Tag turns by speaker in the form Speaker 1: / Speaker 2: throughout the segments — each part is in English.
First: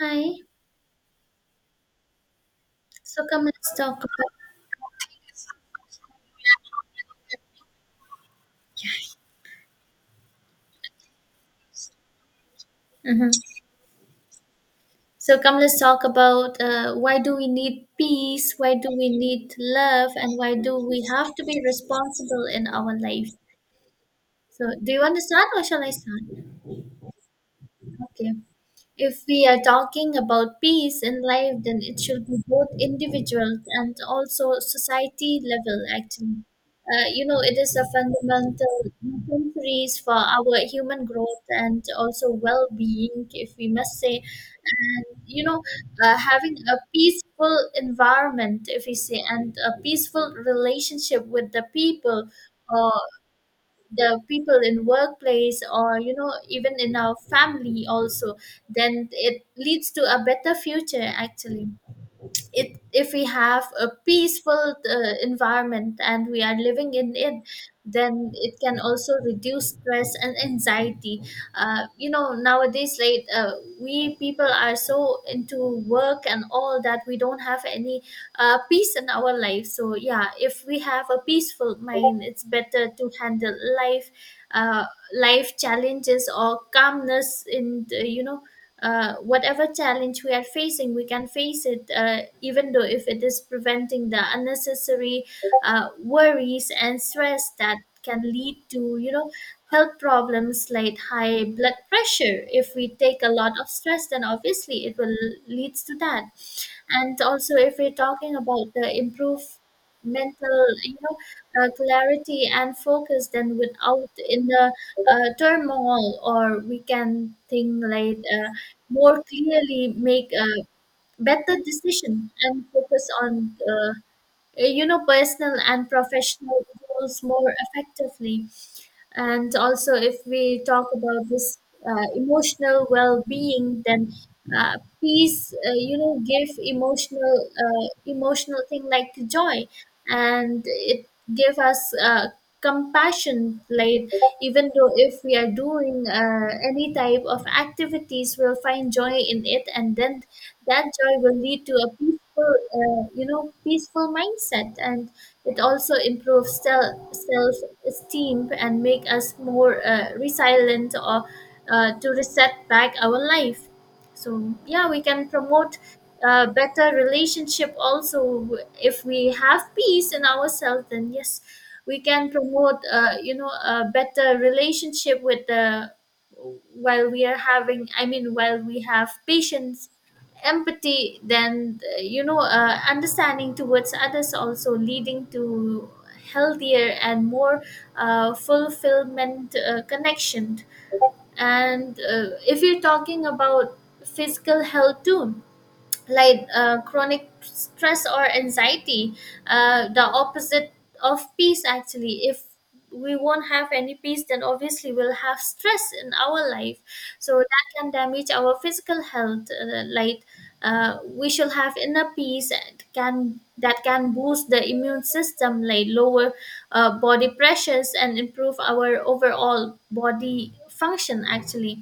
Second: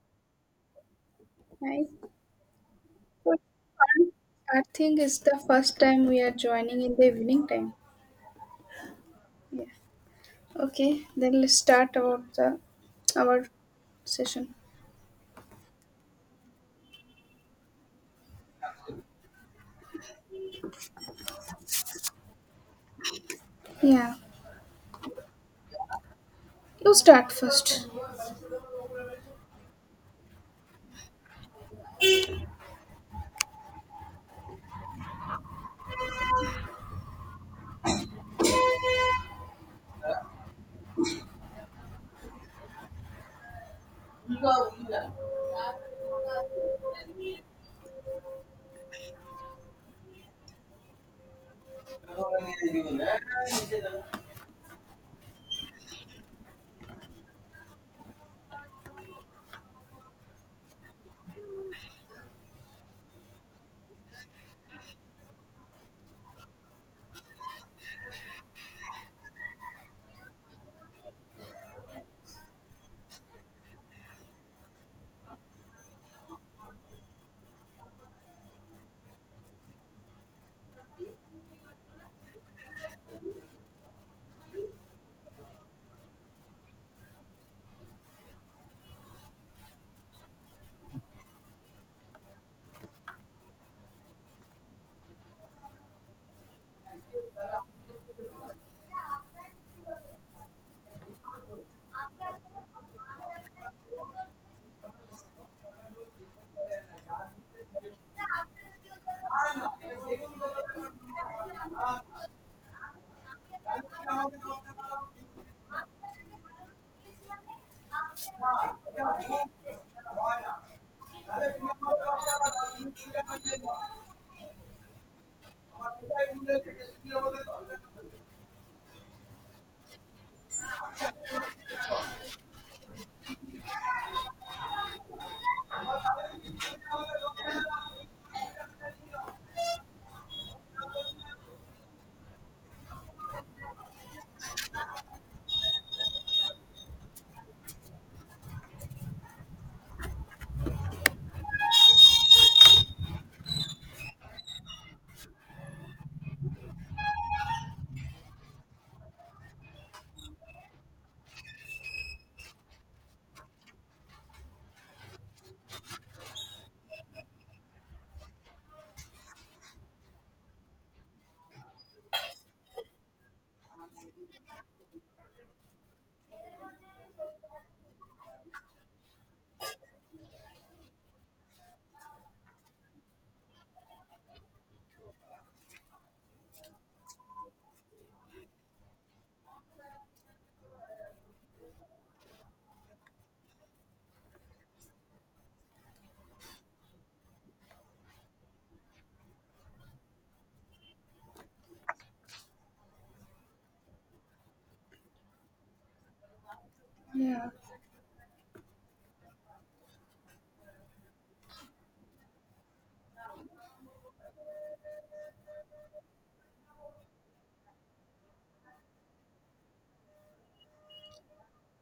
Speaker 1: Hi.
Speaker 2: Right.
Speaker 1: So
Speaker 2: So
Speaker 1: come let's talk
Speaker 2: fun.
Speaker 1: about.
Speaker 2: I think it's the first time we are joining in the evening time. Yeah. Okay. Then let's start about the
Speaker 1: Mhm.
Speaker 2: our session.
Speaker 1: So come let's talk about why do we need peace? Why do we need love? And why do we have to be responsible in our life?
Speaker 2: Yeah.
Speaker 1: So do you want to start or shall I start?
Speaker 2: You start first.
Speaker 1: Okay. If we are talking about peace in life, then it should be both individual and also society level, actually. It is a fundamental necessities for our human growth and also well being, if we must say. Having a peaceful environment, if we say, and a peaceful relationship with the people. Or the people in workplace or even in our family also, then it leads to a better future actually. It If we have a peaceful environment and we are living in it, then it can also reduce stress and anxiety. Nowadays we people are so into work and all that we don't have any peace in our life. So yeah, if we have a peaceful mind, it's better to handle life, uh, life challenges, or calmness in the, whatever challenge we are facing, we can face it, even though if it is preventing the unnecessary worries and stress that can lead to, health problems like high blood pressure. If we take a lot of stress, then obviously it will leads to that. And also, if we're talking about the improve mental, clarity and focus, then without in the turmoil, or we can think more clearly, make a better decision, and focus on, personal and professional goals more effectively. And also if we talk about this emotional well-being, then uh, peace give emotional emotional thing like joy, and it give us compassion, like even though if we are doing any type of activities, we'll find joy in it, and then that joy will lead to a peaceful peaceful mindset. And it also improves self esteem and make us more resilient, or to reset back our life. So yeah, we can promote better relationship also. If we have peace in ourselves, then yes, we can promote a better relationship with the while we are having. I mean, while we have patience empathy, then understanding towards others, also leading to healthier and more fulfillment connection. And if you're talking about physical health too, chronic stress or anxiety, the opposite of peace actually. If we won't have any peace, then obviously we'll have stress in our life, so
Speaker 2: Yeah.
Speaker 1: that can damage our physical health. We should have inner peace, and can that can boost the immune system, like lower body pressures and improve our overall body function actually.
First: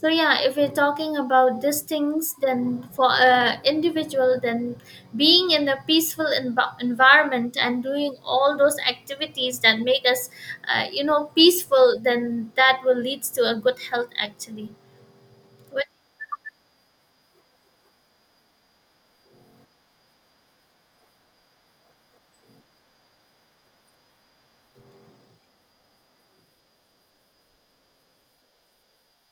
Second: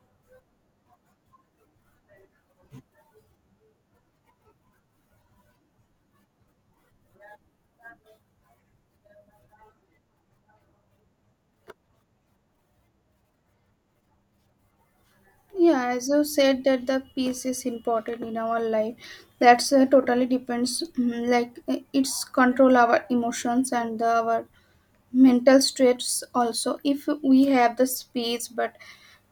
Speaker 1: So yeah, if we're talking about these things, then for a individual, then being in a peaceful environment and doing all those activities that make us peaceful, then that will lead to a good health actually. What?
Speaker 2: Yeah, as you said that the peace is important in our life. That's totally depends. Like it's control our emotions and our mental stress also, if we have the space but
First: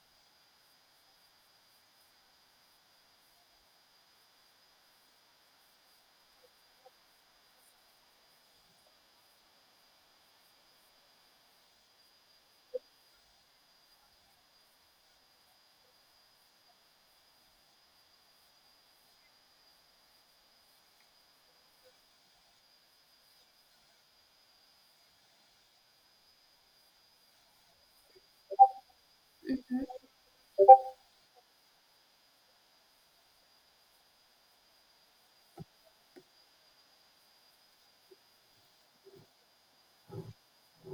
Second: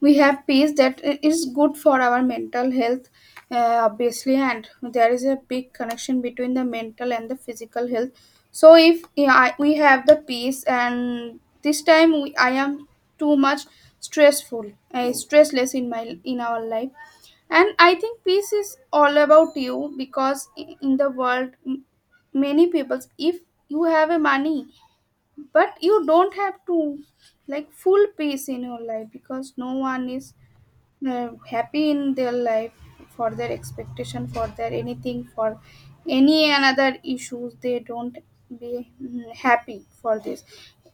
Speaker 2: we have peace that is good for our mental health obviously, and there is a big connection between the mental and the physical health. So if yeah, we have the peace, and this time I am too much stressful, stressless, in our life. And I think peace is all about you, because in the world, many people, if you have a money but you don't have to like full peace in your life, because no one is happy in their life, for their expectation, for their anything, for any another issues they don't be happy for this.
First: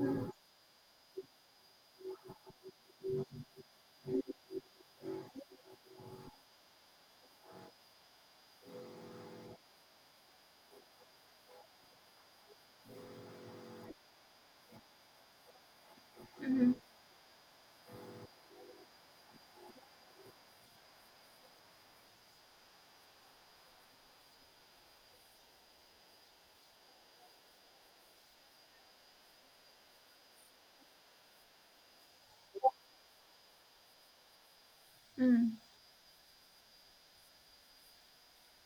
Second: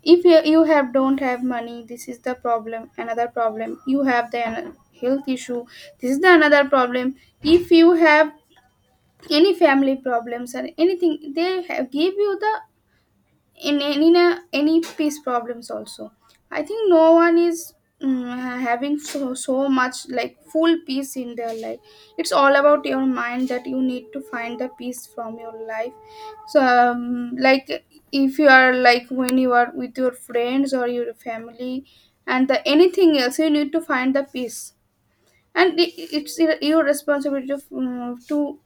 Speaker 2: If you have don't have money, this is the problem. Another problem, you have the health issue. This is the another problem. If you have any family problems or anything, they have, give you the in any any peace problems also. I
Speaker 1: Mhm,
Speaker 2: think no one is having so much like full peace in their life. It's all about your mind, that you need to find the peace from your life. So like if you are like when you are with your friends or your family and anything else, you need to find the peace.
Speaker 1: mhm,
Speaker 2: And it's your responsibility to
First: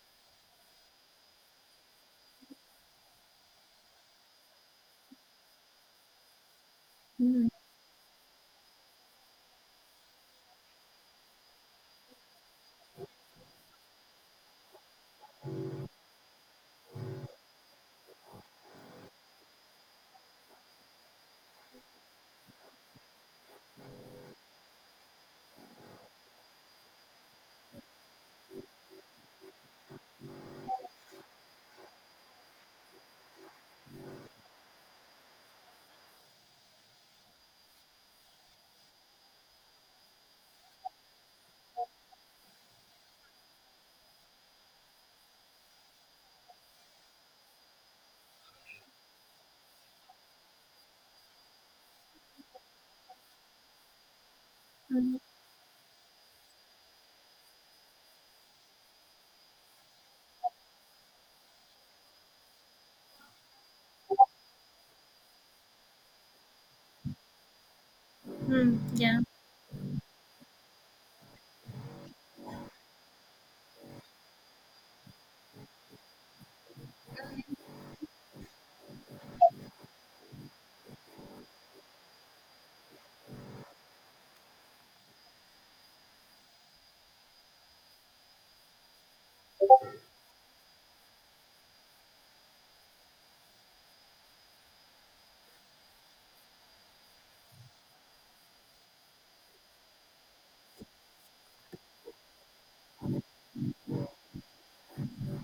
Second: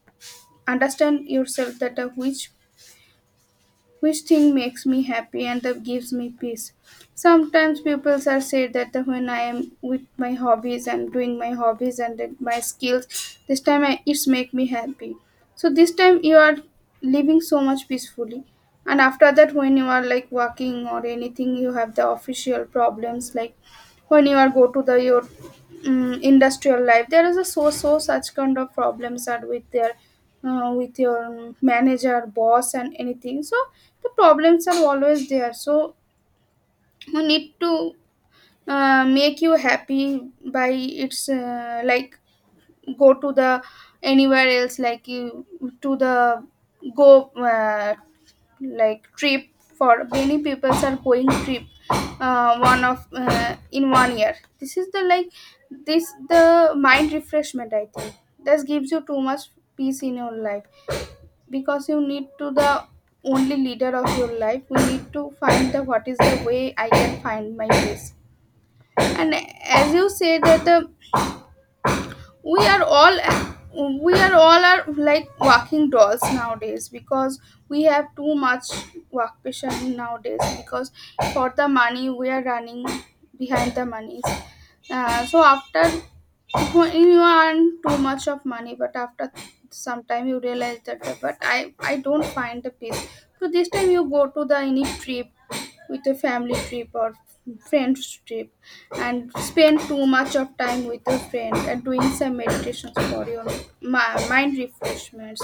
Speaker 2: understand yourself, that which thing makes me happy and that gives me peace.
Speaker 1: mhm,
Speaker 2: Sometimes people are said that when I am with my hobbies and doing my hobbies and then my skills, this time it's make me happy. So this time you are living so much peacefully, and after that, when you are like working or anything, you have the official problems, like when you are go to the your industrial life, there is a such kind of problems, that with your manager boss and anything. So the problems are always there, so you need to make you happy by its, like, go to the anywhere else, like you to the go, like trip. For many people are going trip, one of in one year, this is the
Speaker 1: mhm,
Speaker 2: like, this the mind refreshment, I think. This gives you too much peace in your life, because you need to the only leader of your life. We need to find the what is the way I can find my peace.
Speaker 1: mhm, mhm, yeah.
Speaker 2: And as you say that the, we are all we are all are like walking dolls nowadays, because we have too much work pressure nowadays, because for the money we are running behind the money. So after you earn too much of money, but after some time you realize that but I don't find the peace. So this time you go to the any trip, with a family trip or friends trip, and spend too much of time with a friend, and doing some meditations for your mind refreshments,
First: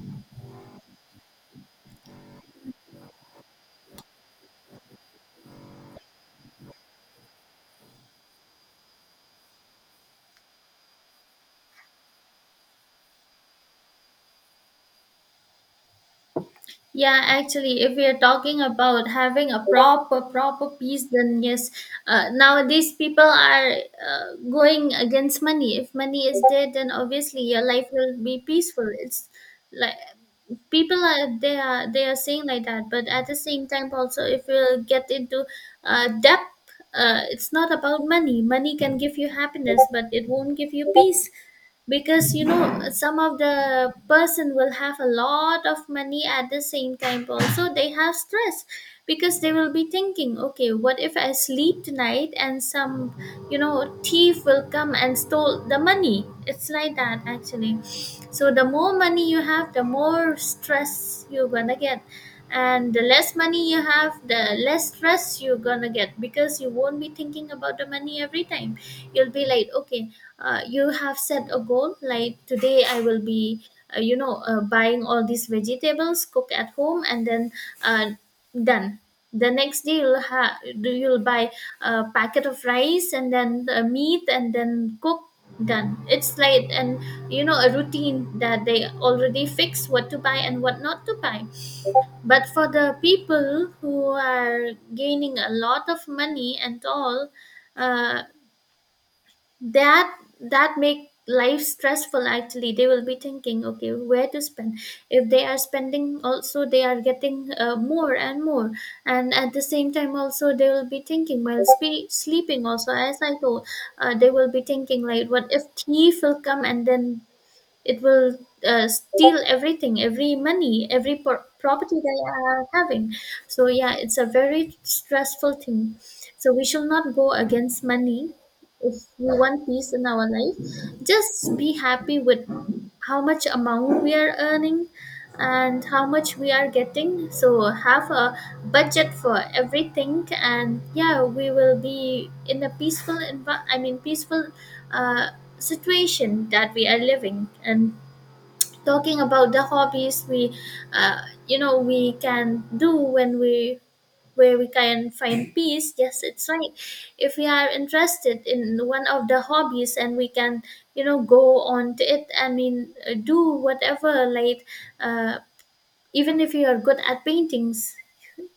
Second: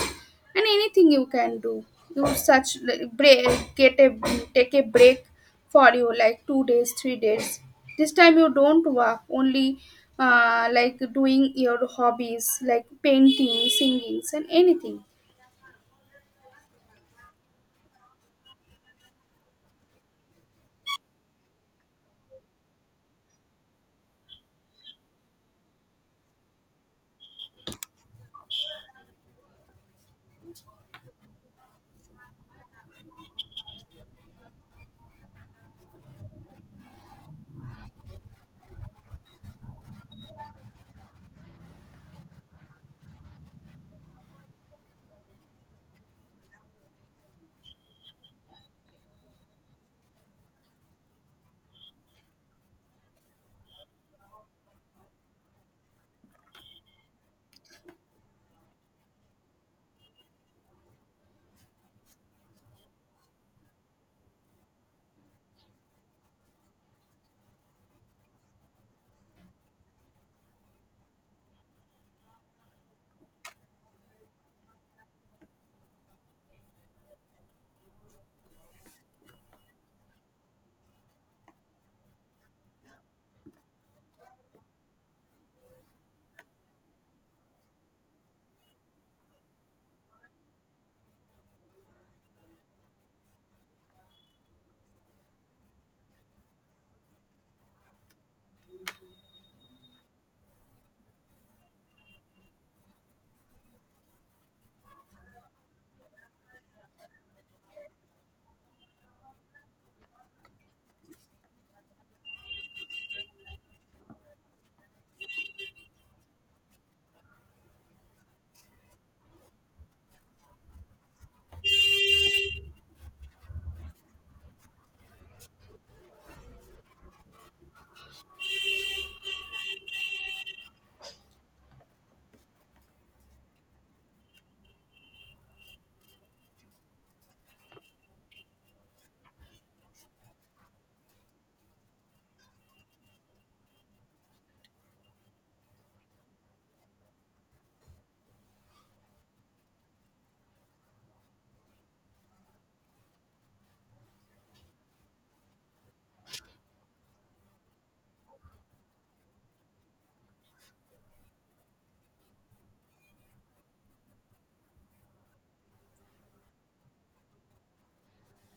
Speaker 2: and anything you can do. You such like break, get a take a break for you, like 2 days, 3 days. This time you don't work only, like doing your hobbies like painting, singings, and anything.
Speaker 1: Yeah, actually, if we are talking about having a proper, proper peace, then yes, nowadays people are going against money. If money is there, then obviously your life will be peaceful. It's like people are they are saying like that. But at the same time also, if you get into depth, it's not about money can give you happiness, but it won't give you peace. Because you know, some of the person will have a lot of money, at the same time also they have stress, because they will be thinking, okay, what if I sleep tonight and some thief will come and stole the money? It's like that actually. So the more money you have, the more stress you're gonna get. And the less money you have, the less stress you're gonna get, because you won't be thinking about the money every time. You'll be like, okay, you have set a goal like today I will be buying all these vegetables, cook at home, and then uh, done. The next day you'll ha- do you'll buy a packet of rice and then the meat and then cook, done. It's like, and a routine that they already fix, what to buy and what not to buy. But for the people who are gaining a lot of money and all, uh, that that make life stressful actually. They will be thinking, okay, where to spend. If they are spending also, they are getting more and more. And at the same time also they will be thinking while sleeping also, as I told, they will be thinking like, what if thief will come, and then it will steal everything, every money, every property they are having. So yeah, it's a very stressful thing. So we shall not go against money if we want peace in our life. Just be happy with how much amount we are earning and how much we are getting. So have a budget for everything, and yeah, we will be in a peaceful I mean peaceful uh, situation that we are living. And talking about the hobbies, we uh, we can do when we where we can find peace, yes it's right. If we are interested in one of the hobbies, and we can go on to it, I mean do whatever like uh, even if you are good at paintings,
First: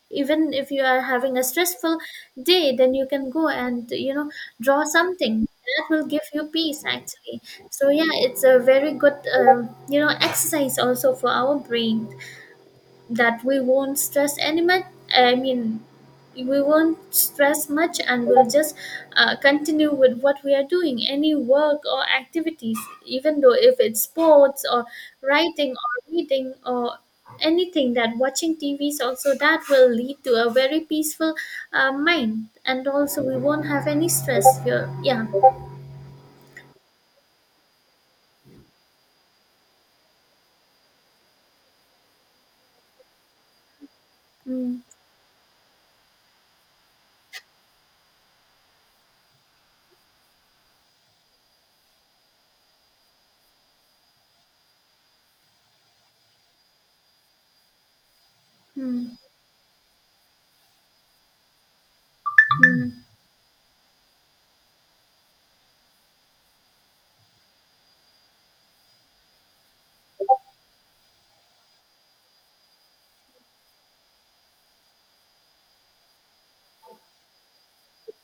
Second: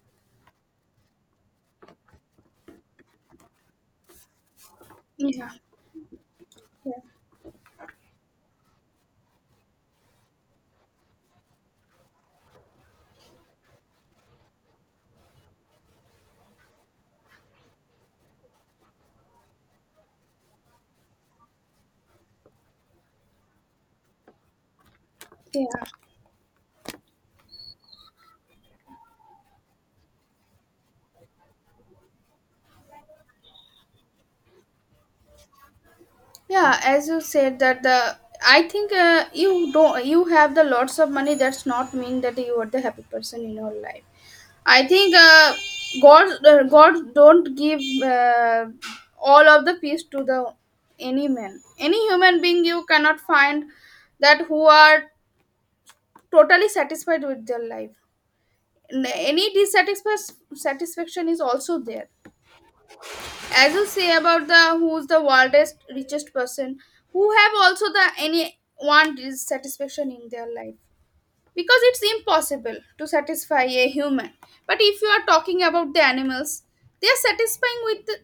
Speaker 1: even if you are having a stressful day, then you can go and draw something
Speaker 2: Yeah,
Speaker 1: that will give you peace
Speaker 2: yeah,
Speaker 1: actually. So yeah, it's a very good exercise also for our brain, that we won't stress any much. I mean, we won't stress much, and we'll just continue with what we are doing, any work or activities, even though if it's sports or
Speaker 2: yeah,
Speaker 1: writing or reading or anything, that watching tvs also, that will lead to a very peaceful mind, and also we won't have any stress here, yeah.
Speaker 2: yeah, as you said that the, I think you don't you have the lots of money, that's not mean that you are the happy person in your life.
Speaker 1: Mm,
Speaker 2: I think god don't give uh, all of the peace to the any man, any human being. You cannot find that who are totally satisfied with their life.
Speaker 1: mm,
Speaker 2: Any dissatisfaction, satisfaction is also there.
Speaker 1: mm,
Speaker 2: As you say about the who's the world's richest person, who have also the any one dissatisfaction in their life, because it's impossible to satisfy a human. But if you are talking about the animals, they are satisfying with the,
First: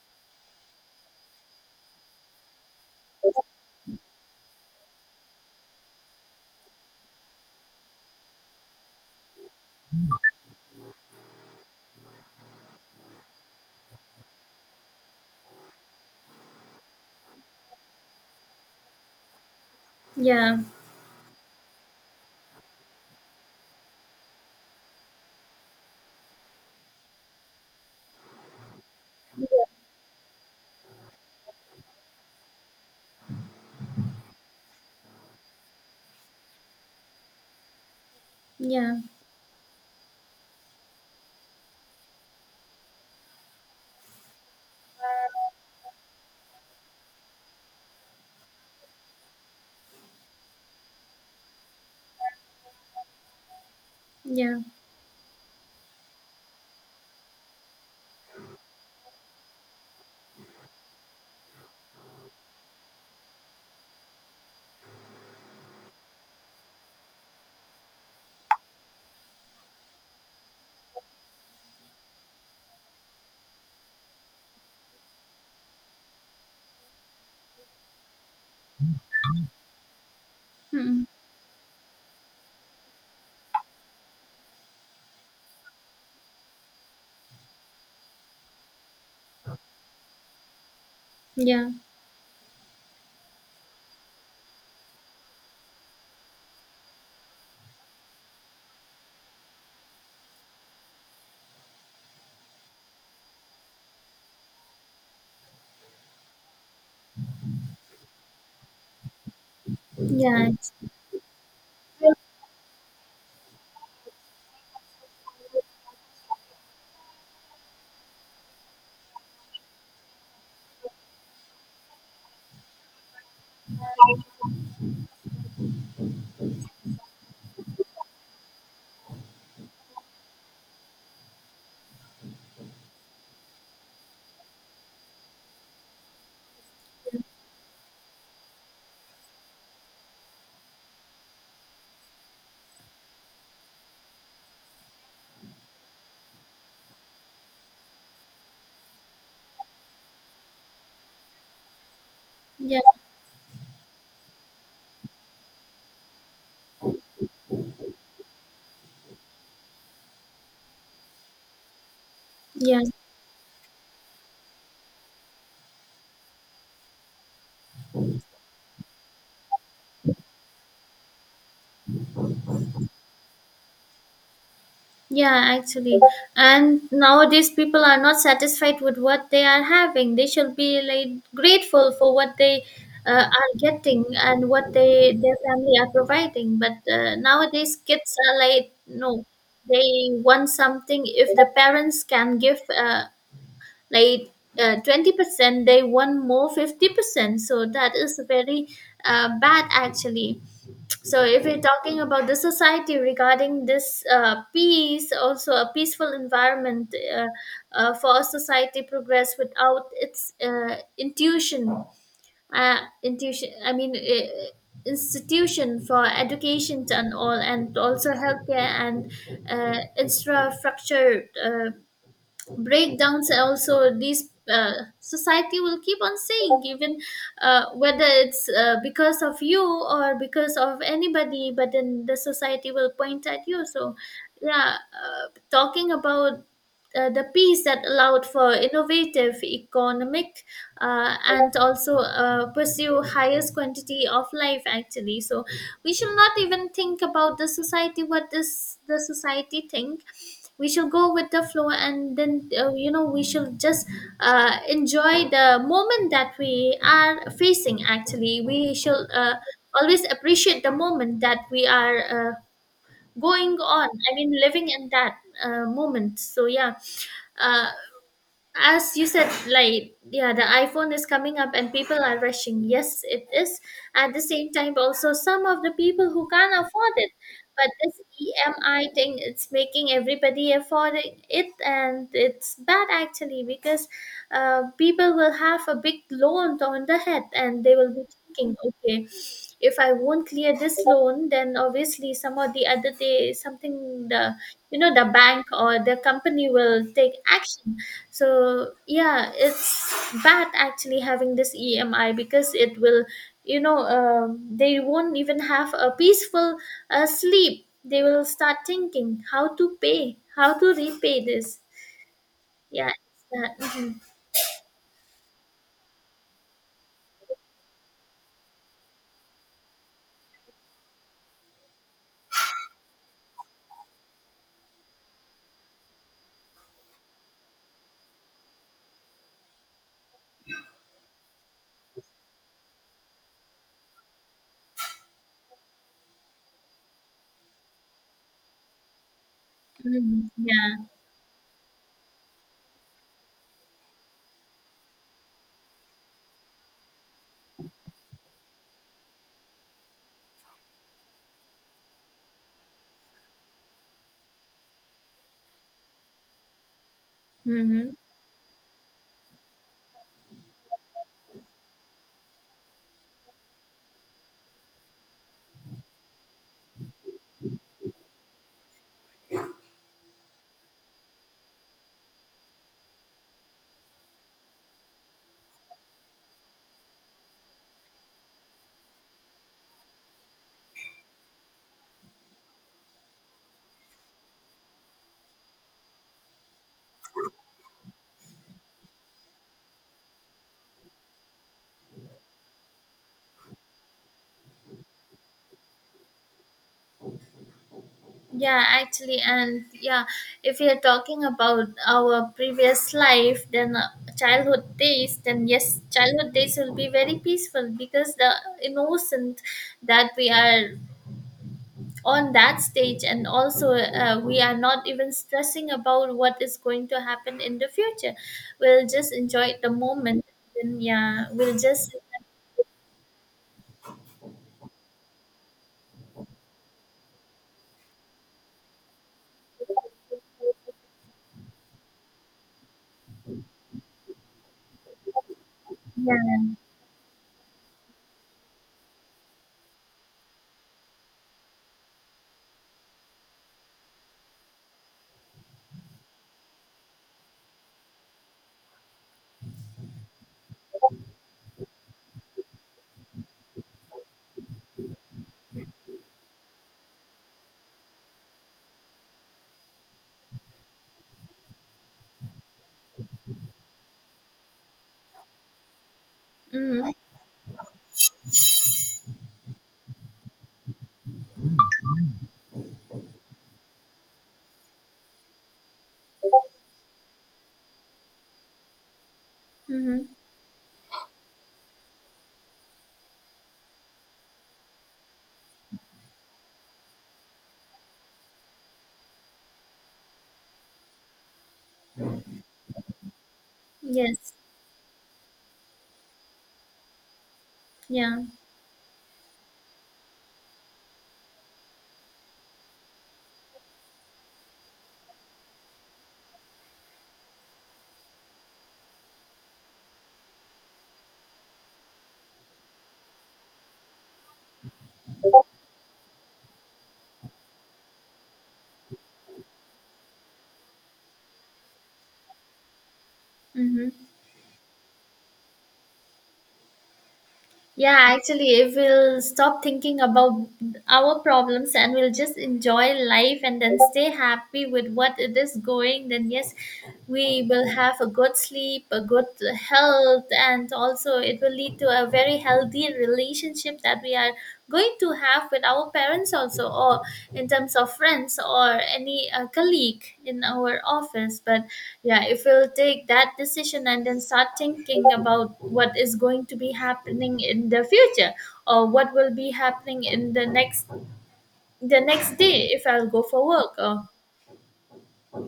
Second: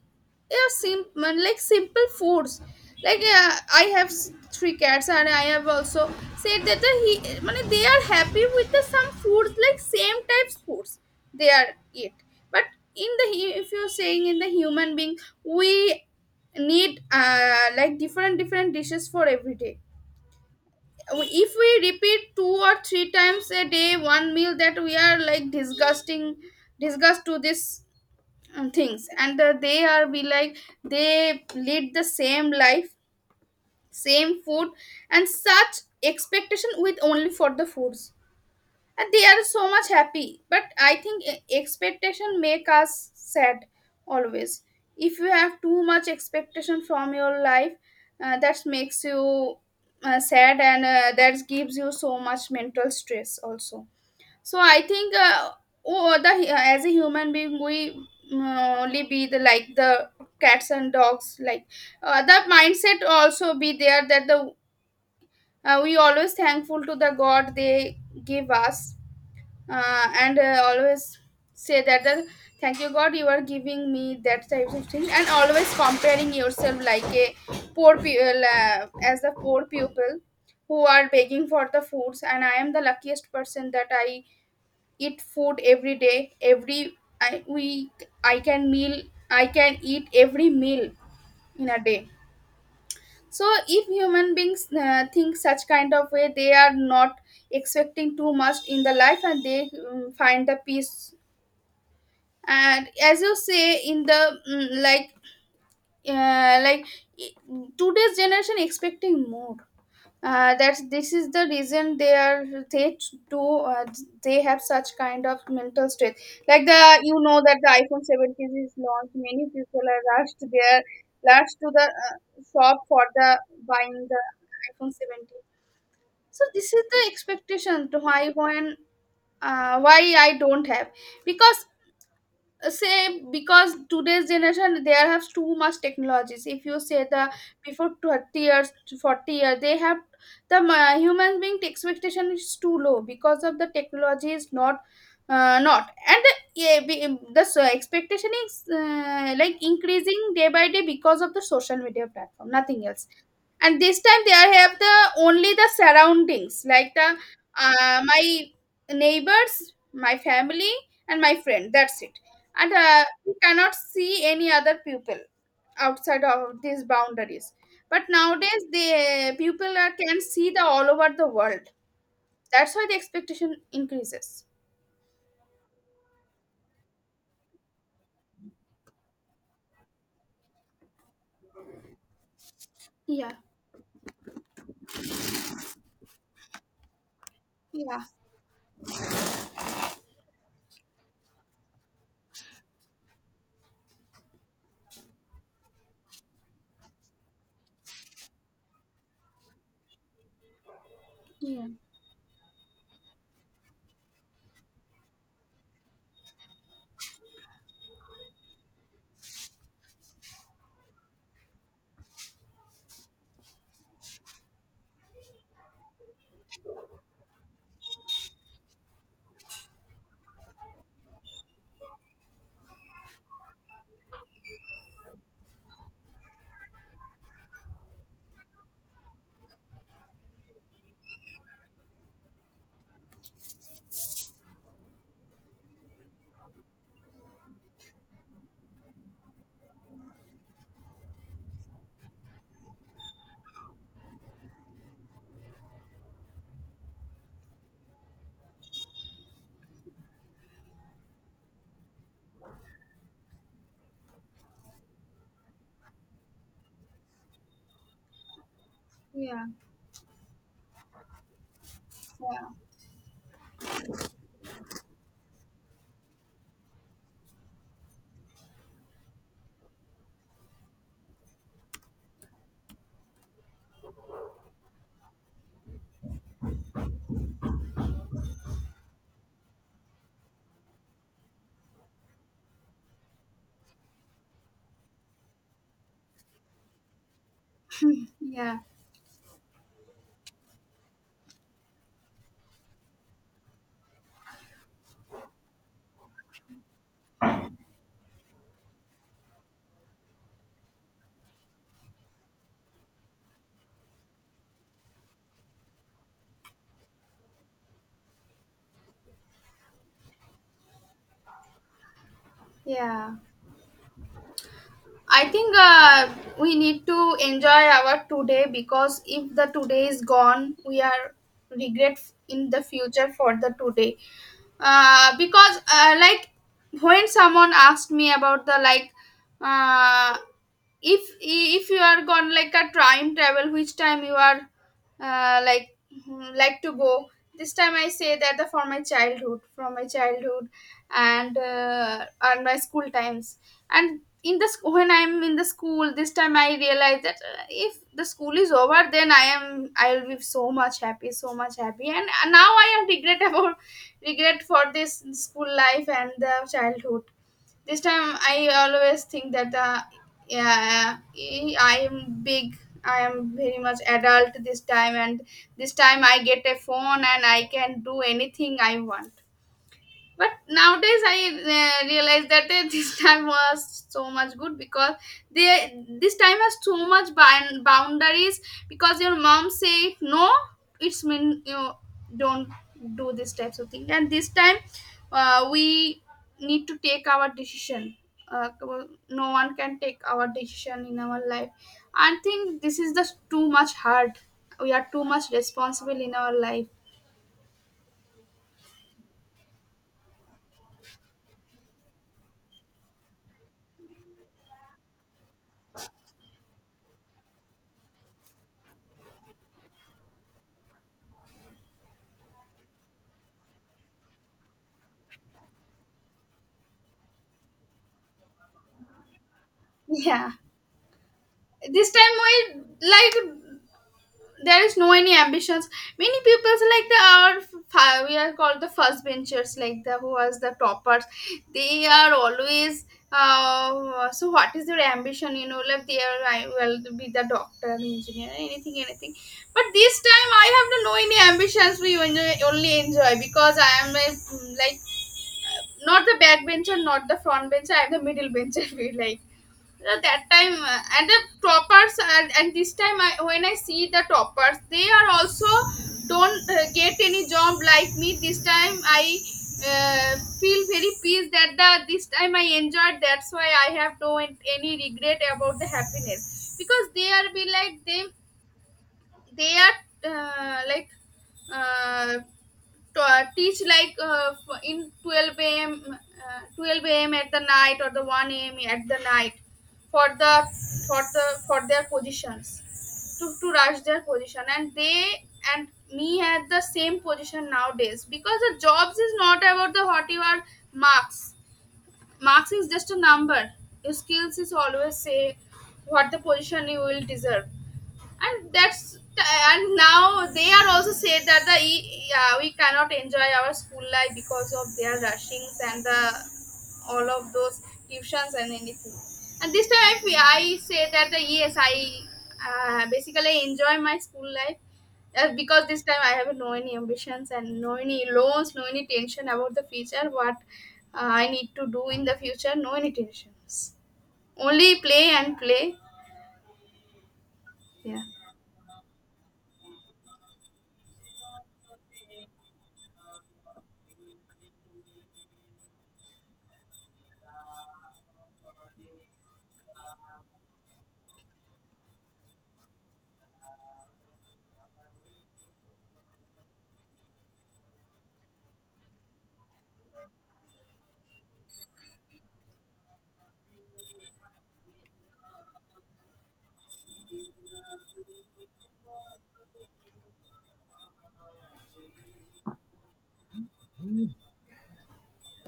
Speaker 2: they sim- like simple foods. Like I have three cats, and I have also said that the he, মানে they are happy with the some foods like same types foods they are eat. But in the if you're saying in the human being, we need like different different dishes for every day.
Speaker 1: yeah.
Speaker 2: If we repeat 2 or 3 times a day one meal, that we are like disgusting, disgust to this things, and
Speaker 1: Yeah.
Speaker 2: they are be like they lead the same life, same food, and such expectation with only for the foods,
Speaker 1: Yeah.
Speaker 2: and they are so much happy. But I think expectation make us sad, always. If you have too much expectation from your life, that makes you sad, and that gives you so much mental stress also.
Speaker 1: Yeah.
Speaker 2: So I think oh, as a human being, we only be the like the cats and dogs, like the mindset also be there, that the we always thankful to the god. They give us, and always say that the, thank you god, you are giving me that type of thing, and always comparing yourself like a poor people, as the poor people who
Speaker 1: Mm,
Speaker 2: are begging for the foods, and I am the luckiest person, that I eat food every day. Every I, we i can meal i can eat every meal
Speaker 1: yeah.
Speaker 2: in a day. So if human beings think such kind of way, they are not expecting too much in the life, and they find the peace. And as you say in the, like like, today's generation expecting more,
Speaker 1: Yeah. It's,
Speaker 2: that's, this is the reason they are they do they have such kind of mental stress, like the, that the iphone 17 is launched. Many people are rushed to the shop for the buying the iphone 17. So this is the expectation, to why when why I don't have, because because today's generation there has too much technologies. If you say the before 30 years to 40 years, they have the, human being expectation is too low, because of the technology is not, not, and the, yeah, we- the so expectation is like increasing day by day, because of the social media platform,
Speaker 1: yeah.
Speaker 2: nothing else. And this time they have the only the surroundings, like the, my neighbors, my family, and my friend, that's it. And
Speaker 1: Yeah,
Speaker 2: we cannot see any other people outside of these boundaries. But nowadays the people can see the all over the world. That's why the expectation increases.
Speaker 1: yeah, actually. And nowadays, people are not satisfied with what they are having. They should be like grateful for what they
Speaker 2: Yeah,
Speaker 1: are getting and what they their family are providing. But nowadays,
Speaker 2: yeah,
Speaker 1: kids are like no, they want something. If the parents can give like 20%, they want more 50%. So that is very bad, actually. So if we're
Speaker 2: yeah,
Speaker 1: talking about the society regarding this peace, also a peaceful environment, for a society progress without its uh, intuition, I mean institution for education and all, and also healthcare and infrastructure breakdowns, also this society will keep on saying, even whether it's because of you or because of anybody, but then the society will point at you. So yeah, talking about the peace that allowed for innovative economic and also pursue highest quantity of life actually. So we should not even think about the society, what does the society think. We should go with the flow, and then we should just enjoy the moment that we are facing actually. We should
Speaker 2: yeah,
Speaker 1: always appreciate the moment that we are
Speaker 2: yeah,
Speaker 1: going on, I mean living in that moment. So yeah, uh, as you said like, yeah, the iphone is coming up and people are rushing, yes it is. At the same time also, some of the people who can't afford it, but this EMI thing, it's making everybody afford it, and it's bad actually, because people will have a big loan on the head, and they will be thinking,
Speaker 2: yeah,
Speaker 1: okay, if I won't clear this loan, then obviously some or the other day, something, the the bank or the company will take action. So yeah, it's bad actually having this EMI, because it will they won't even have a peaceful sleep. They will start thinking, how to pay, how to repay this, yeah,
Speaker 2: yeah.
Speaker 1: it's that. Mhm.
Speaker 2: I think we need to enjoy our today, because if the today is gone, we are regret in the future for the today. Because, like, when someone asked me about the, like, uh, if you are gone like a time travel, which time you are, like, like to go, this time I say that the, for my childhood, from my
Speaker 1: Mhm.
Speaker 2: childhood,
Speaker 1: Yeah.
Speaker 2: and my school times. And in the when I'm in the school, this time I realize that if the school is over, then I'll be so much happy, so much happy. And now I am regret about, regret for this school life and the childhood. This
Speaker 1: Hmm.
Speaker 2: time I always think that yeah, I am big. I am very much adult this time, and this time I get a phone and I can do anything I want. But nowadays I realized that this time was so much good, because they this time has so much boundaries, because your mom say no, it's mean you don't do this types of thing. And this time we need to take our decision. Well, no one can take our decision in our life. I think this is just too much hard. We are too much responsible in our life.
Speaker 1: Yeah, actually, and yeah, if we are talking about our previous life, then childhood days, then yes, childhood days will be very peaceful, because the innocent that we are on that stage, and also we are not even stressing about what is going to happen in the future. We'll just enjoy the moment,
Speaker 2: Yeah,
Speaker 1: and yeah, we'll
Speaker 2: this
Speaker 1: just
Speaker 2: time we like there is no any ambitions. Many people like we are called the first benchers, like the who was the toppers. They are always, so what is their ambition, like they are I
Speaker 1: yeah.
Speaker 2: will be the doctor, engineer, anything, anything. But this time I have no, no any ambitions. We only, only enjoy, because I am like not the back bencher, not the front bencher. I'm the middle bencher. We like, that time, and the toppers, and this time when I see the toppers, they are also don't get any job like me. This time I uh, feel very peace that the this time I enjoyed. That's why I have no any regret about the happiness because
Speaker 1: Mm-hmm.
Speaker 2: they are be like they are like uh, to teach like in 12 a.m. 12 a.m. at the night or the 1 a.m. at the night
Speaker 1: Mm-hmm.
Speaker 2: for the for their positions to rush their position, and they and me at the same position nowadays, because the jobs is not about the what you are. Marks, marks is just a number. Your
Speaker 1: Yes.
Speaker 2: skills is always say what the position you will deserve.
Speaker 1: Yeah.
Speaker 2: And that's and now they are also said that yeah, we cannot enjoy our school life because of their rushings and the all of those tuitions and anything. And this time I say that the yes I basically enjoy my school life because this time I have no any ambitions, and no any loans, no any tension about the future, what I need to do in the future. No any tensions.
Speaker 1: Mm-hmm.
Speaker 2: Only play and play.
Speaker 1: Yeah,
Speaker 2: Yeah.
Speaker 1: actually, if we'll stop thinking about our problems and we'll just enjoy life and then stay happy with what it is going, then yes, we will have a good sleep, a good health, and also it will lead to a very healthy relationship that we are going to have with our parents also or in terms of friends or any colleague in our office. But yeah, if we'll take that decision and then start thinking about what is going to be happening in the future or what will be happening in the next day, if I'll go for work or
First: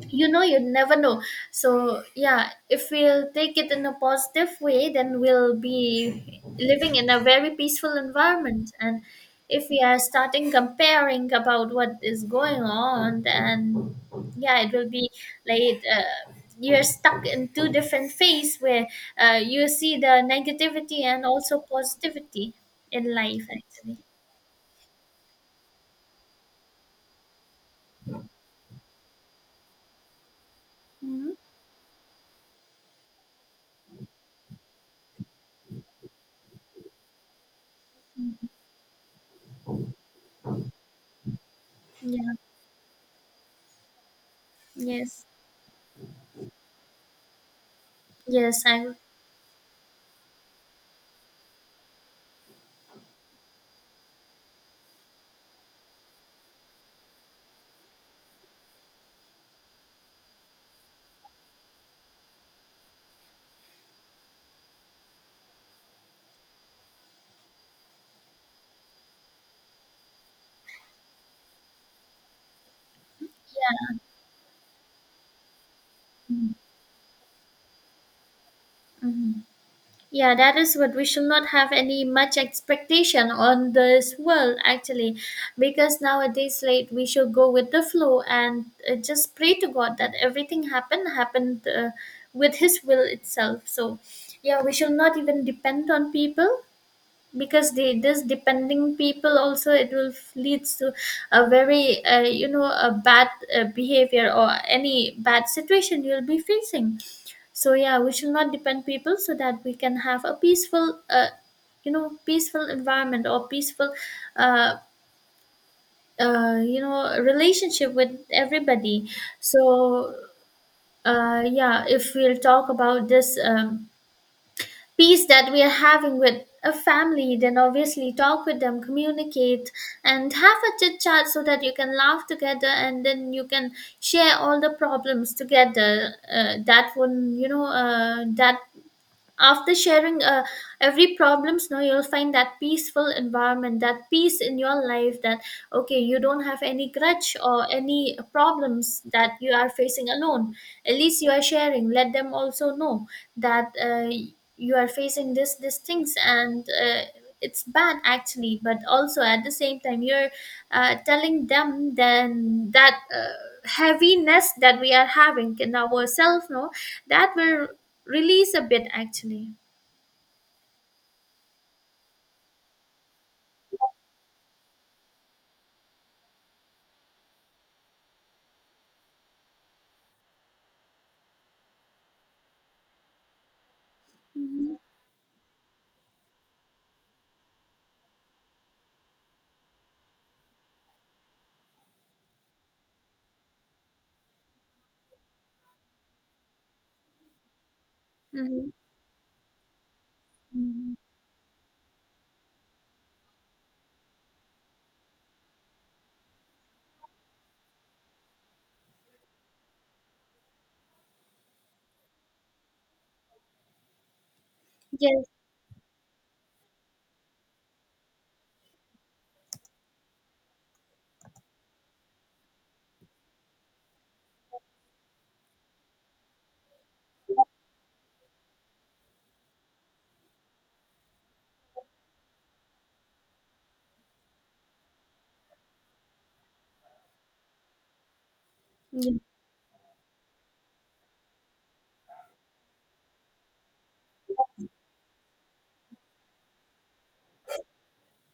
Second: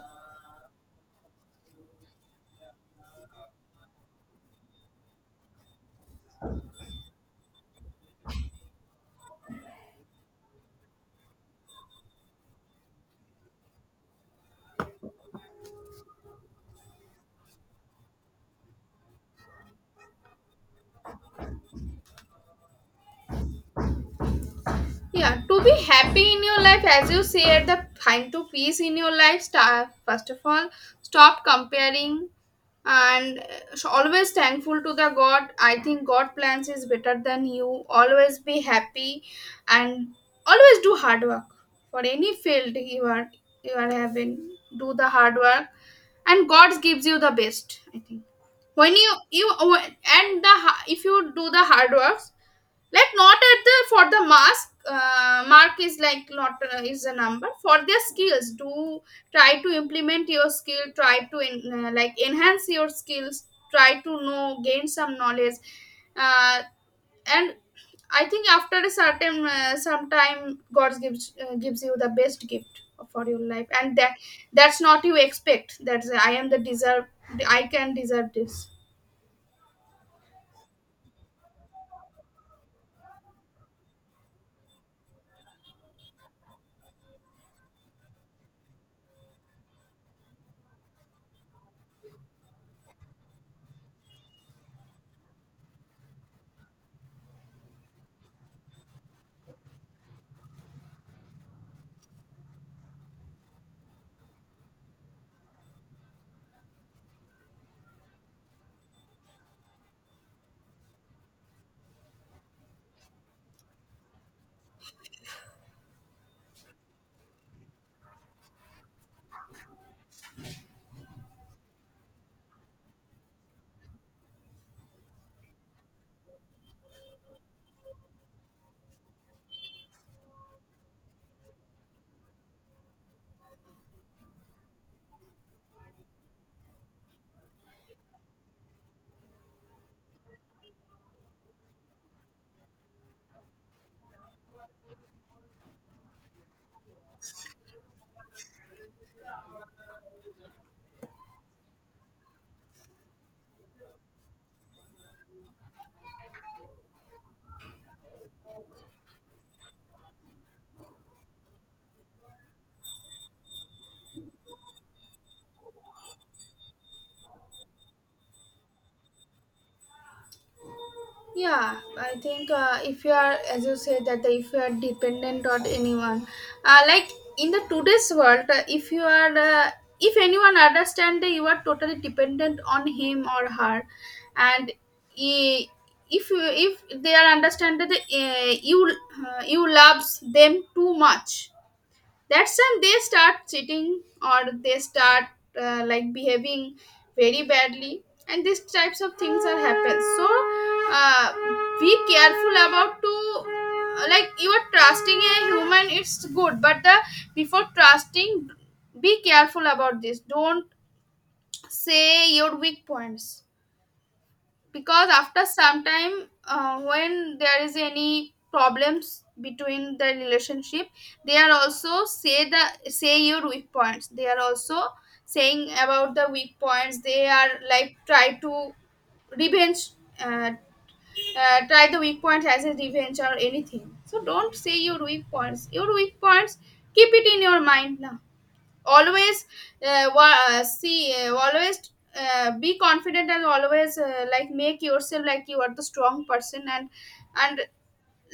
Speaker 1: you know, you never know. So yeah, if we'll take it in a positive way, then we'll be living in a very peaceful environment. And if we are starting comparing about what is going on, then yeah, it will be like you're stuck in two different phase where you see the negativity and also positivity in life actually.
Speaker 2: Yeah, to be happy in your life, as you said, the find to peace in your life, start, first of all,
Speaker 1: Hmm.
Speaker 2: stop comparing. And so always thankful to the God. I think God plans is better than you. Always be happy and always do hard work for
Speaker 1: Yeah.
Speaker 2: any field you are having. Do the
Speaker 1: Yes.
Speaker 2: hard work, and God gives you the best. I think
Speaker 1: Yes, i.
Speaker 2: when you and the if you do the hard works, like not at the for the mask, mark is like not is a number. For their skills, do try to implement your skill, try to like enhance your skills, try to know, gain some knowledge, uh, and I think after a certain some time God gives gives you the best gift for your life, and that's not you expect, that's I am the deserve, I can deserve this.
Speaker 1: Mm-hmm. Yeah, that is what we should not have any much expectation on this world actually, because nowadays, like we should go with the flow and just pray to God that everything happened with His will itself. So, yeah, we should not even depend on people, because they, this depending people also, it will leads to a very you know, a bad behavior or any bad situation you'll be facing. So yeah, we should not depend people so that we can have a peaceful you know, peaceful environment or peaceful uh, you know, relationship with everybody. So yeah, if we'll talk about this peace that we are having with a family, then obviously talk with them, communicate, and have a chit chat so that you can laugh together and then you can share all the problems together. That one, you know, that after sharing, every problems, no, you'll find that peaceful environment, that peace in your life, that okay, you don't have any grudge or any problems that you are facing alone. At least you are sharing, let them also know that you are facing this these things, and it's bad actually, but also at the same time, you're telling them then that heaviness that we are having in ourselves, no, that will Release a bit, actually.
Speaker 2: Yeah, I think if you are, as you say, that if you are dependent on anyone, uh, like in the today's world, if you are if anyone understand that you are totally dependent on him or her, and
Speaker 1: Hmm.
Speaker 2: i- if you if they are understand that you you loves them too much, that's when they start cheating or they start behaving very badly, and these
Speaker 1: Hmm.
Speaker 2: types of things are happen. So
Speaker 1: Hmm.
Speaker 2: uh, be careful about to you are trusting a human, it's good, but the before trusting, be careful about this. Don't say your weak points, because
Speaker 1: Yes.
Speaker 2: after some time, when there is any problems between the relationship, they are also say the say your weak points, they are also saying about the weak points, they are like try to revenge, uh, try the weak points as a revenge or anything. So don't say your weak points. Your weak points, keep it in your mind now
Speaker 1: y-
Speaker 2: always. See, always be confident and always make yourself like you are the strong person, and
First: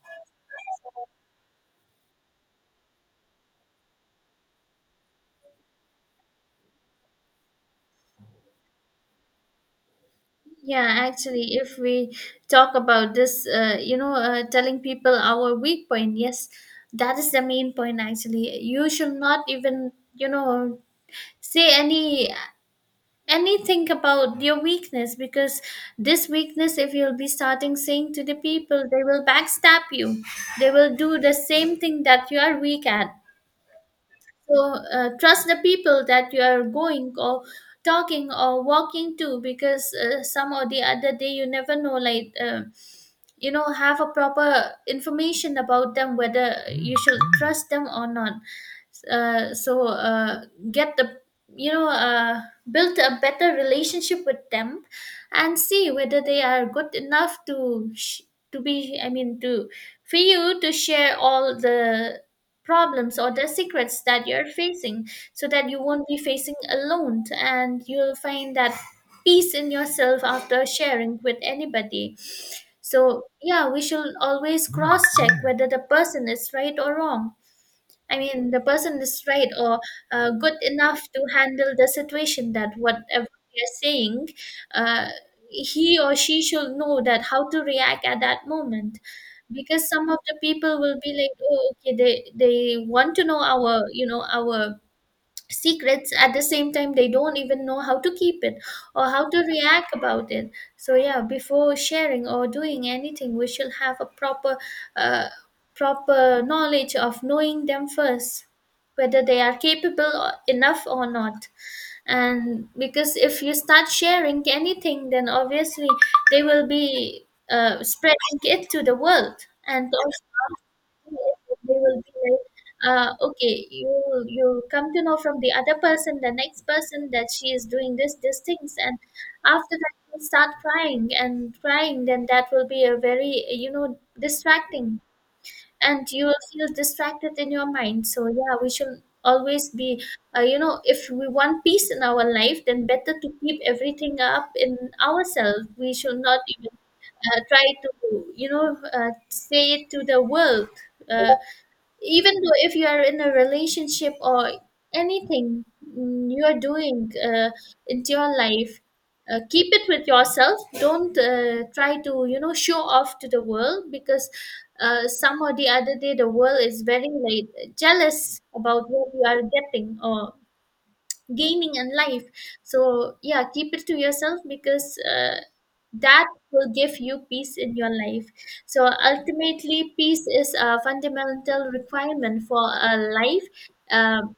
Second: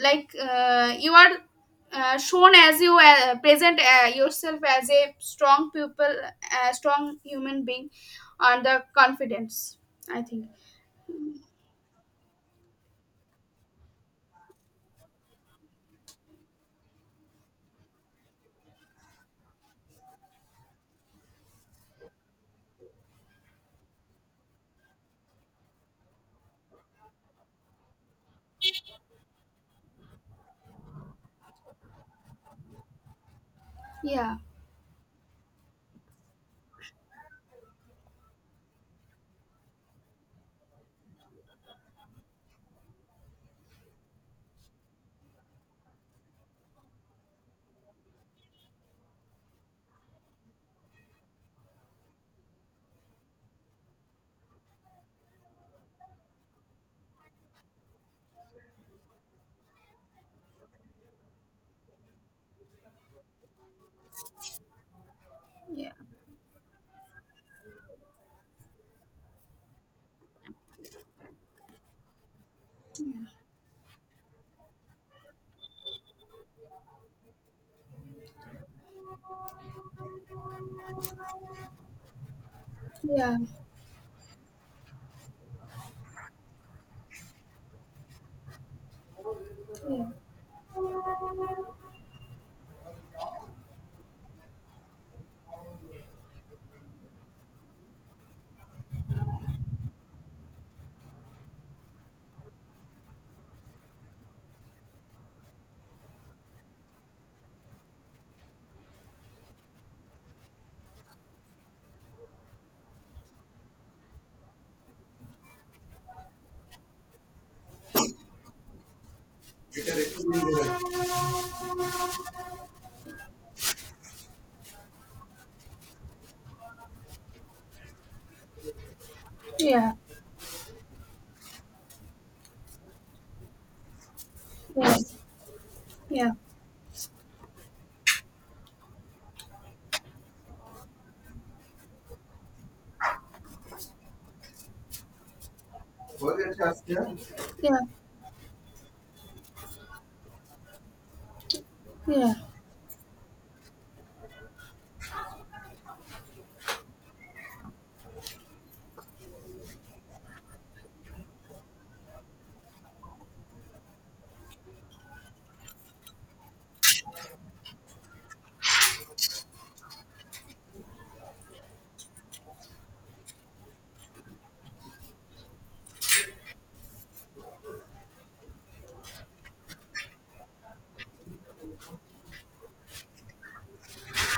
Speaker 2: like you are shown as you present yourself as a strong people, strong human being, and the confidence, I think.
Speaker 1: yeah, actually, if we talk about this, you know, telling people our weak point, yes, that is the main point actually. You should not even, you know, say anything about your weakness, because this weakness, if you'll be starting saying to the people, they will backstab you. They will do the same thing that you are weak at.
Speaker 2: Yeah.
Speaker 1: So trust the people that you are going or talking or walking to, because some or the other day, you never know, like you know, have a proper information about them whether you should trust them or not. So, get the, you know, build a better relationship with them and see whether they are good enough to to be, I mean, to for you to share all the problems or the secrets that you're facing, so that you
Speaker 2: Yeah.
Speaker 1: won't be facing alone and you'll find that peace in yourself after sharing with anybody. So yeah, we should always cross check whether the person is right or wrong. I mean, the person is right or good enough to handle the situation, that whatever
Speaker 2: Yeah.
Speaker 1: we are saying, uh, he or she should know that how to react at that moment. Because some of the people will be like, oh, okay, they want to know our, you know, our secrets at the same time they don't even know how to keep it or how to react about it. So yeah, before sharing or doing anything, we should have a proper uh, proper knowledge of knowing them first, whether they are enough or not. And because if you start sharing anything, then obviously they will be spreading it to the world. And also they will be like, okay, you come to know from the other person, the next person, that she is doing this these things, and
Speaker 2: Yeah.
Speaker 1: after
Speaker 2: Yeah.
Speaker 1: that you start crying and crying, then that will be a very, you know, distracting, and you
Speaker 2: Yeah.
Speaker 1: will feel distracted in your mind. So yeah, we should always be you know, if we want peace in our life, then better to keep everything up in ourselves. We should not even try
Speaker 2: Yeah.
Speaker 1: to, you know, say it to the world. uh, Even
Speaker 2: Yeah.
Speaker 1: though if you are in a relationship or anything, mm, you are doing into your life, keep it with yourself. Don't try to, you know, show off to the world, because some or the other day, the world is very like jealous about what you are getting or gaining in life. So yeah, keep it to yourself, because uh, that will give you peace in your life. So ultimately, peace is a fundamental requirement for a life, um,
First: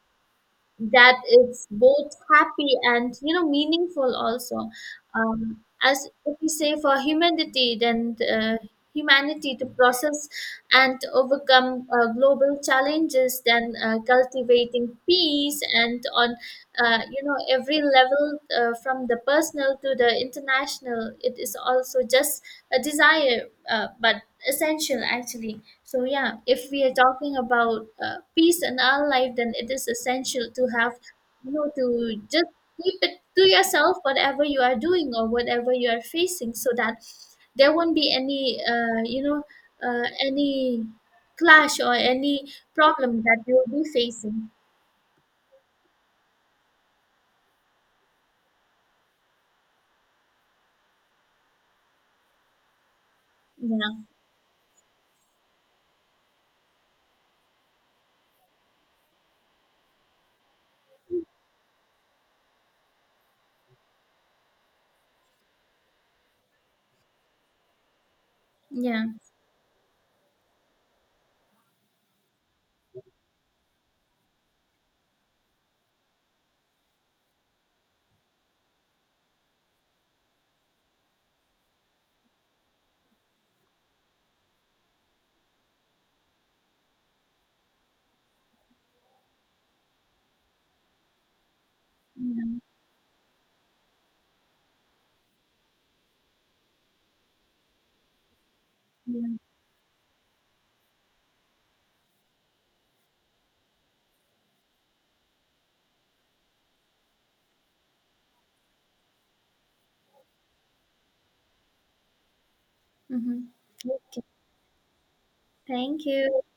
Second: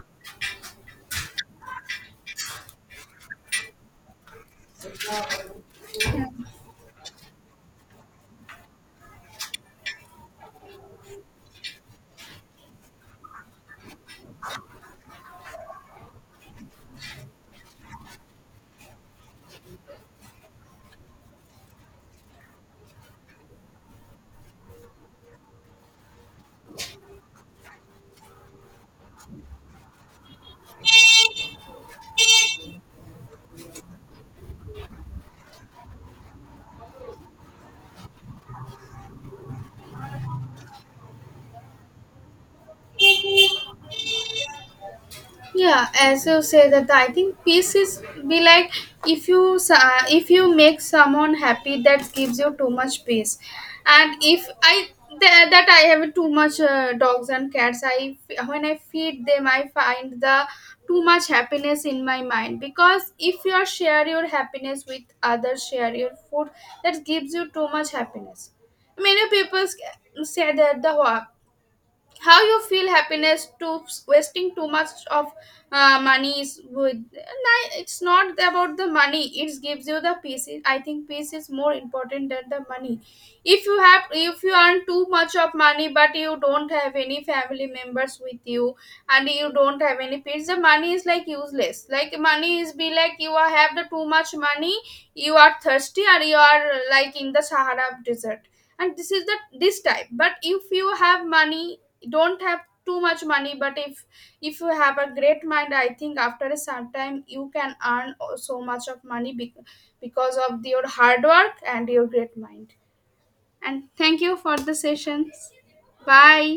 Speaker 1: that it's both happy and you know, meaningful also. um, as
Speaker 2: Yeah.
Speaker 1: if we say for humanity, then humanity to process and to overcome global challenges, then cultivating peace and on you know, every level, from the personal to the international, it is also just a desire but essential actually. So yeah, if we are talking about peace in our life, then it is essential to have, you know, to just keep it to yourself, whatever you are doing or whatever you are facing, so that there won't be any, you know, any clash or any problem that you will be facing.
Speaker 2: Yeah, as you say that, I think peace is be like, if you if you make someone happy, that gives you too much peace.
Speaker 1: Yeah,
Speaker 2: And if I that I have too much dogs and cats, I when I feed them, I find the too much happiness in my mind. Because if you are share your happiness with others, share your food, that gives you too much happiness.
Speaker 1: yeah,
Speaker 2: Many people say that the how you feel happiness to wasting too much of money is good. It's not about the money, it gives you the peace. I think peace is more important than the money. If you have, if you earn too much of money, but you don't have any family members with you, and you don't have any peace, the money is like useless. Like
Speaker 1: yeah,
Speaker 2: money is be like, you are have the too much money, you are thirsty and you are like in the Sahara desert. And this is
Speaker 1: yeah.
Speaker 2: the this type. But if you have money, don't have too much money, but if you have a great mind, I think after a some time you can earn so much of money, because of your hard work and your great mind.
Speaker 1: Mm-hmm.
Speaker 2: And thank
Speaker 1: Okay,
Speaker 2: you for the sessions.
Speaker 1: thank you.
Speaker 2: Bye.